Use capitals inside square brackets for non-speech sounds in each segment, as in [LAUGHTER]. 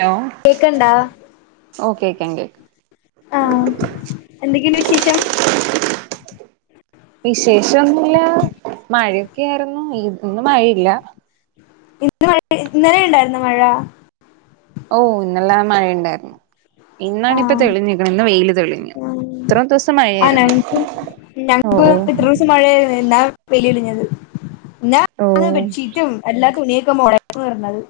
Hello കേക്കണ്ടാ ഓ കേക്ക കേക്ക് ആഹ് എന്തൊക്കണ്ട് വിശേഷം വിശേശൊന്നുല്ല മഴയൊക്കെ ആയിരുന്നു ഇത് ന്ന് മഴയില്ല ഇന്ന്ഴ ഇന്നലെ ണ്ടായിരുന്നോ മഴ. ഓ ഇന്നെല്ലാം മഴ ഇൻണ്ടായിരുന്നു ഇന്നാണ് ഇപ്പൊ തെളിഞ്ഞിക്ണ് ഇന്ന് വെയില് തെളിഞ്ഞു ഇത്രയും ദിവസം ആ മഴയായിരുന്നു ഞങ്ങക്ക് ഓ ഞങ്ങക്ക് ഓ എത്ര ദിവസം മഴ എന്ന വെളിയി ഞ്ഞത് ഓ ന്നാ ബെഡ്ഷീറ്റും അല്ലാ തുണിയി മൊടക്ക്‌ വർന്നത്.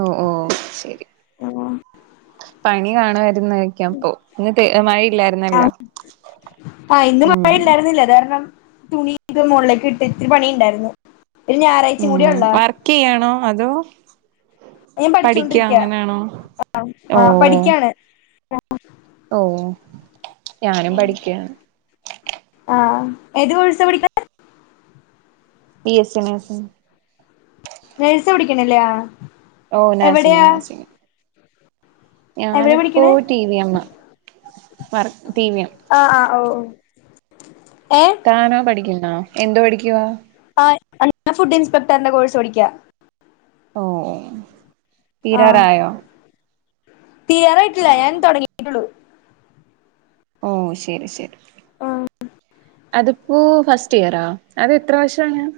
ഓഹ് ഓഹ് ശരി [UNINTELLIGIBLE] പണി കാണോഎ [UNINTELLIGIBLE] ഇന്ന് മഴയില്ലായിരുന്നല്ലോ ഉം തുണിത് മുഅളിലേക്ക് ഇട്ട് ഇത്തിരി പണിണ്ടായിരുന്നു. ഇ ഞായറാഴ്ച ഉം കൂടിയെ ഒള്ളോ. വർക്ക് ചെയ്യാണോ അതോ അയി പഠിക്ക പഠിച്ചൊണ്ടിരിക്യാ അങ്ങനെയാണോ ആഹ പഠിക്കാണ് ആ ഓഹ് ഞാനും പഠിക്കാണ് ആ ഏത് കോഴ്‌സ് പഠിക്കെണെ ബി എസി നഴ്സിംഗ് നെഴസ പിടിക്കണല്ലാ ഓ നാസിങ് നാസിങ് എവിടെ ഞാനിപ്പോ പഠിക്കണേ ടി വി എമ്മ വർ ടി വി എമ് ആഹ് ആഹ് ഓ ഏ താനോ പഠിക്കുന്നോ എന്തോ പഠിക്കുവാ ആഹ് അൻഹ ഫുഡ് ഇൻസ്പെക്ടറിന്റെ കോഴ്സ് പടിക്കാ ഓ ഓ തീരാറായോ തിയ്യാറായിട്ടില്ല ഞാൻ തുടങ്ങിയിട്ടുള്ളു ഓ ശരി ശരി ആ അതിപ്പോ ഫസ്റ്റ് ഇയറാ അത് എത്ര വർഷംമാണ് ഞാൻ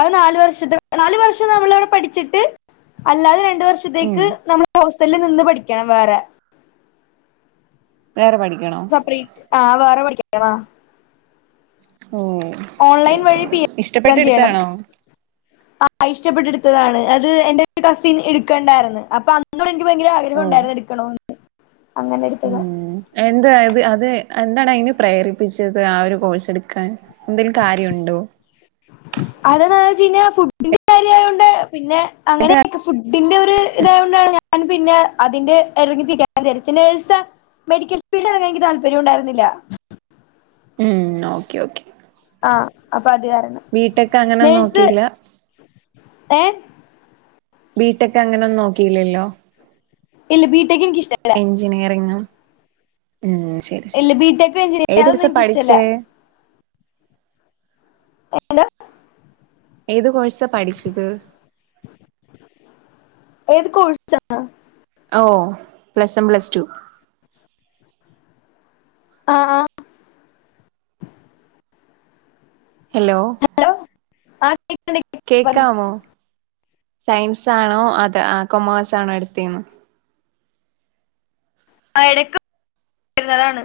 അത് നാല് വർഷത്തെ നാല് വർഷം നമ്മൾവിടെ പഠിച്ചിട്ട് അല്ലാതെ രണ്ട് ഉം വർഷത്തേക്ക് നമ്മ ഹോസ്റ്റലിൽ നിന്ന് പഠിക്കണം വേറെ വേറെ പഠിക്കണോ സപ്പറേറ്റ് ആ വേറെ പഠിക്ക. ഓ ഓക്കെ ഓൺലൈൻ ഓക്കെ വഴി ഇഷ്ടപ്പെട്ട് ചെയ്യണം എടുത്താണോ [UNINTELLIGIBLE] ത്തതാണ് അത് എന്റെ കസിൻ [UNINTELLIGIBLE] അത് എൻ്റെ കസിൻ എടുക്കേണ്ടായിരുന്നു അപ്പൊ അന്നുംകൂടെ എനിക്ക് ഭയങ്കര ആഗ്രഹം ഓ ഉണ്ടായിരുന്നു എടുക്കണ ഉം എന്താ ഇത് അത് എന്താണ് അതിന് പ്രേരിപ്പിച്ചത് ആ ഒരു കോഴ്സ് എടുക്കാൻ എന്തെങ്കിലും കാര്യോണ്ടോ ജിനെ ഫുഡിന്റെ കാര്യയോണ്ട് പിന്നെ അങ്ങനെയെ ഫുഡിന്റെ ഒരു ഇതായൊണ്ടാണ് ഞാൻ പിന്നെ അതിന്റെ ഇറങ്ങിതിരിക്ക വിചാരിച്ച് നെഴ്സാ മെഡിക്കൽ ഫീൽഡ് എറങ്ങാൻ എനിക്ക് താല്പര്യ ഉണ്ടായിരുന്നില്ല നോക്കേ ഓക്കേ ആ ഹ പത് കാരണം അങ്ങനൊന്നും നഴ്സ് നോക്കിയില്ല ഏ ബീടെക്ക് അങ്ങനൊന്ന് നോക്കീലല്ലോ ഇല്ല ബീട്ടെക്ക്ന ഇഷ്ട ഇല്ല ഉം ശരി ശരി ഇല്ല ബി ടെക് ഏത് ഞ്ചിഅഒന്നും കോഴ്സാ ഇൻക് ഇഷ്ടല്ല പഠിച്ചേ എടാ ഏത് കോഴ്സാ പഠിച്ചത് ഏത് കോഴ്സാ ഓ പ്ലസ് വൺ പ്ലസ് ടു ആ ഹലോ ഹലോ ആ കേൾക്കുന്നുണ്ട് കേൾക്കുന്നുണ്ട് പറഞ്ഞു. കേക്കാമോ സയൻസാണോ അത് ആഹ് കൊമേഴ്സ് ആണോ എടുത്തെന്ന് ആ എടക്ക് വരുന്നതാണ്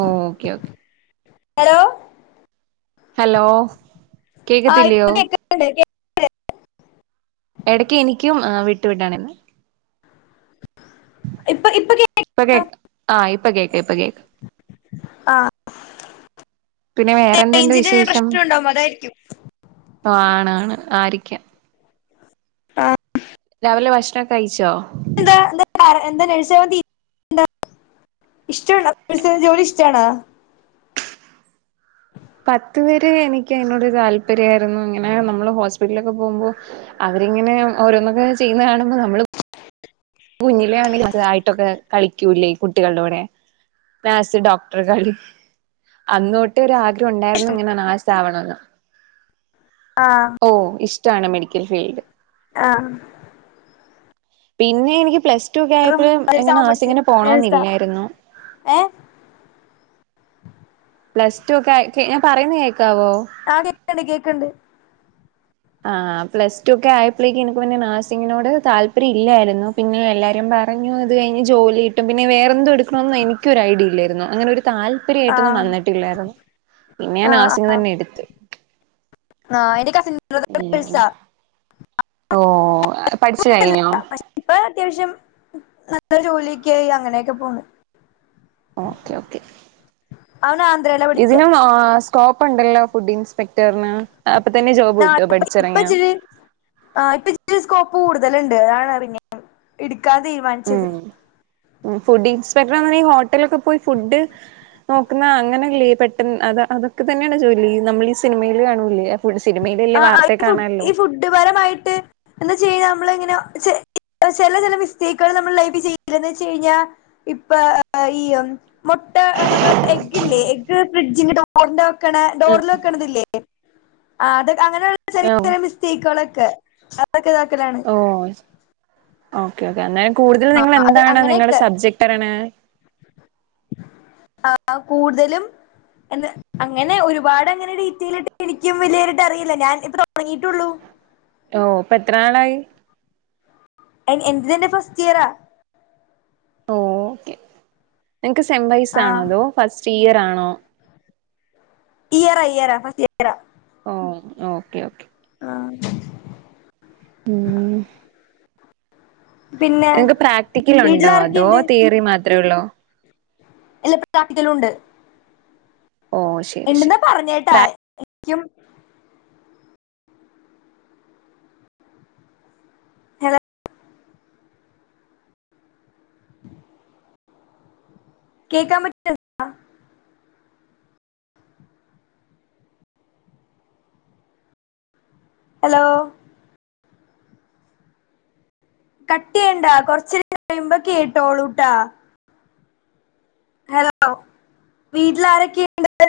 ഓ ഓക്കെ ഓക്കെ ഹലോ ഹലോ ആ ഇപ്പ കേക്കത്തില്ലയോ കേക്ണ്ട് ശ എടക്ക് എനിക്കും വിട്ടു വിടാണ്ന്ന് ഇപ്പൊ കേൾക്ക- ഇപ്പൊ കേക്ക ആ ഇപ്പൊ കേക്ക ഇപ്പൊ കേക്ക ആ പിന്നെ വേറെന്തുണ്ട് റേഞ്ചിന്റെ വിശേഷം പ്രശ്നം ണ്ടാവു അതായി രിക്കും. ആണാണ് ആരിക്കാം. ആ രാവിലെ ഭക്ഷണക്കെ കഴിച്ചോ എന്താ എന്താ എന്താ [UNINTELLIGIBLE] ഇഷ്ടണ ജോലി ഇഷ്ടണ പത്ത് വര് എനിക്ക് അയിനോട് താല്പര്യയിരുന്നു ഇങ്ങനെ നമ്മള് ഹോസ്പിറ്റലൊക്കെ പോകുമ്പോ അ രിങ്ങനെ ഓരോന്നൊക്കെ ചെയ്യുന്ന കാണുമ്പോ നമ്മള് കുഞ്ഞിലെണെ അത്‌ ആയിട്ടൊക്കെ കളിക്കൂല്ലേ ഈ കുട്ടികളുടെ കൂടെ വാസ് ഡോക്ടർ കളി അന്നോട്ട് ഒരാഗ്രഹം ഒണ്ടാര്ന്ന്ങ്ങനെ നാസ് ആവണന്ന് ഓ ഇഷ്ടാണ് മെഡിക്കൽ ഫീൽഡ് ആഹ് പിന്നെ എനിക്ക് പ്ലസ് [UNINTELLIGIBLE] റും ആയപ്പോഴ എങ്ങനെ നഴ്സാവാൻ ആസി പഠിച്ചേ ഇങ്ങനെ നഴ്സാ പോണന്നില്ലായിരുന്നു ഏഹ് പ്ലസ് ടു ഒക്കെ ക് ഞാൻ പറയുന്ന കേക്കാവോ ക്ക്‌ണ്ട് കേക്കണ്ട് ആഹ് പ്ലസ് ടു ഒക്കെയപ്പോഴേക്കക്ക് എനിക്ക് പിന്നെ നാസിങ്ങിനോട് താല്പര്യം ഇല്ലായി പിന്നെ എല്ലാരും പറഞ്ഞു അത് കഴിഞ്ഞ് ജോലി കിട്ടും പിന്നെ വേറെന്ത്‌ എടുക്കണോന്നും എനിക്കും ഒരു ഐഡിയ ഇല്ലായിരുന്നു അങ്ങനെ ഒരു താല്പര്യായിട്ടൊന്നും ആഹ് വന്നിട്ടില്ലാര്ന്നു പിന്നെ ഞാന് ആ [UNINTELLIGIBLE] തന്നെ എടുത്തു ആ എന്റെ ക ഓ പഠിച്ച് കഴിഞ്ഞോ പക്ഷെ ഇപ്പ അത്യാവശ്യം നല്ല ജോലിയൊക്കെയായി അങ്ങനെയൊക്കെ പോണ് ഓക്കെ ഓക്കെ അവൻ ആന്ധ്രയിലാ പഠിച്ചേ ഇതിനും ആ സ് സ്കോപ്പ് ണ്ടല്ലോ ഫുഡ്ഢി ഇൻസ്പെക്ട ട്ടർന്ന് അപ്പൊ തന്നെ ജോബ് ആഹ് കിട്ടോ ഇപ്പ പഠിച്ചറങ്ങിയാ ഇച്ചിരി താണ്റിഞ്ഞ് ഇടുക്കാൻ തീര്മാനിച്ചത് ഉം ഫുഡ് ഇൻസ്പെക്ടർ എന്ന നീ ഹോട്ടലൊക്കെ പോയി ഫുഡ് നോക്കുന്ന അങ്ങനല്ലേ പെട്ടെന്ന് അത് അതൊക്കെ തന്നെയാണ് ജോലി നമ്മൾ ഈ സിനിമയിൽ കാണൂലെ ആഈ ഫു ഈ ഫുഡ്പരമായിട്ട് എന്താ ചെയ്യ നമ്മള ഇങ്ങനെ ചെല ചെല മിസ്റ്റേക്കള് നമ്മൾ ലൈഫ് ചെയ്യില്ലെന്ന് വെച്ച് കഴിഞ്ഞാ ഇപ്പ ഈ മൊ ട്ട എനവ എഗ്ഗില്ലേ എഗ് ഫ്രിഡ്ജിന്റെ ടോറിന്റെ ക്കണ ഡോറില് വെക്കണതില്ലേ അത് അങ്ങനെയുള്ള ഓ ചെറിയ ചെറിയ മിസ്റ്റേക്കുകള് ഓ [UNINTELLIGIBLE] ഓക്കെ ഓക്കേ എന്നാലും കൂടുതൽ നിങ്ങള് എന്താണ് നിങ്ങളടെ അങ്ങനെയൊക്കെ സബ്ജക്ട്ണ് ആ കൂതലും എന്ന് അങ്ങനെ ഒരുപാട് ങ്ങനെ രീറ്റയിലയിട്ട് എനിക്കും വലിയായിട്ട് അറിയില്ല ഞാൻ ഇത്ര തുടങ്ങിട്ടുള്ളൂ ഓ ഇപ്പൊ എത്രനാളായി അയിന് എന്തിനെന്റെ ഫസ്റ്റ് ഇയറാ ഓക്കെ നിങ്ങക്ക് സെം ആ വൈസാണോ അതോ ഫസ്റ്റ് ഇയർ ആണോ ഇയറ ഇയറ ഫസ്റ്റ് ഇയറ ഓ ഓക്കേ ഓക്കേ ആഹ് ഉം നിനിക്ക് പ്രാക്ടിക്കൽ ഉണ്ടോ അതോ വീട്ടിലാരൊക്കെയുണ്ട് തീയറി മാത്രേ ഉള്ളൂ എല്ല [UNINTELLIGIBLE] കലുണ്ട് ഓ ശരി ഉണ്ടന്ന് ശരി പറഞ്ഞേട്ടാ പ്രാ എനിക്കും ഹലോ കേക്കാ പറ്റുന്നുണ്ടാ. ഹലോ കട്ടിയണ്ടാ കൊറച്ച കഴിയുമ്പ കേട്ടോളൂട്ടാ. ഹലോ വീട്ടില് ആാരൊക്കെ ഇണ്ട്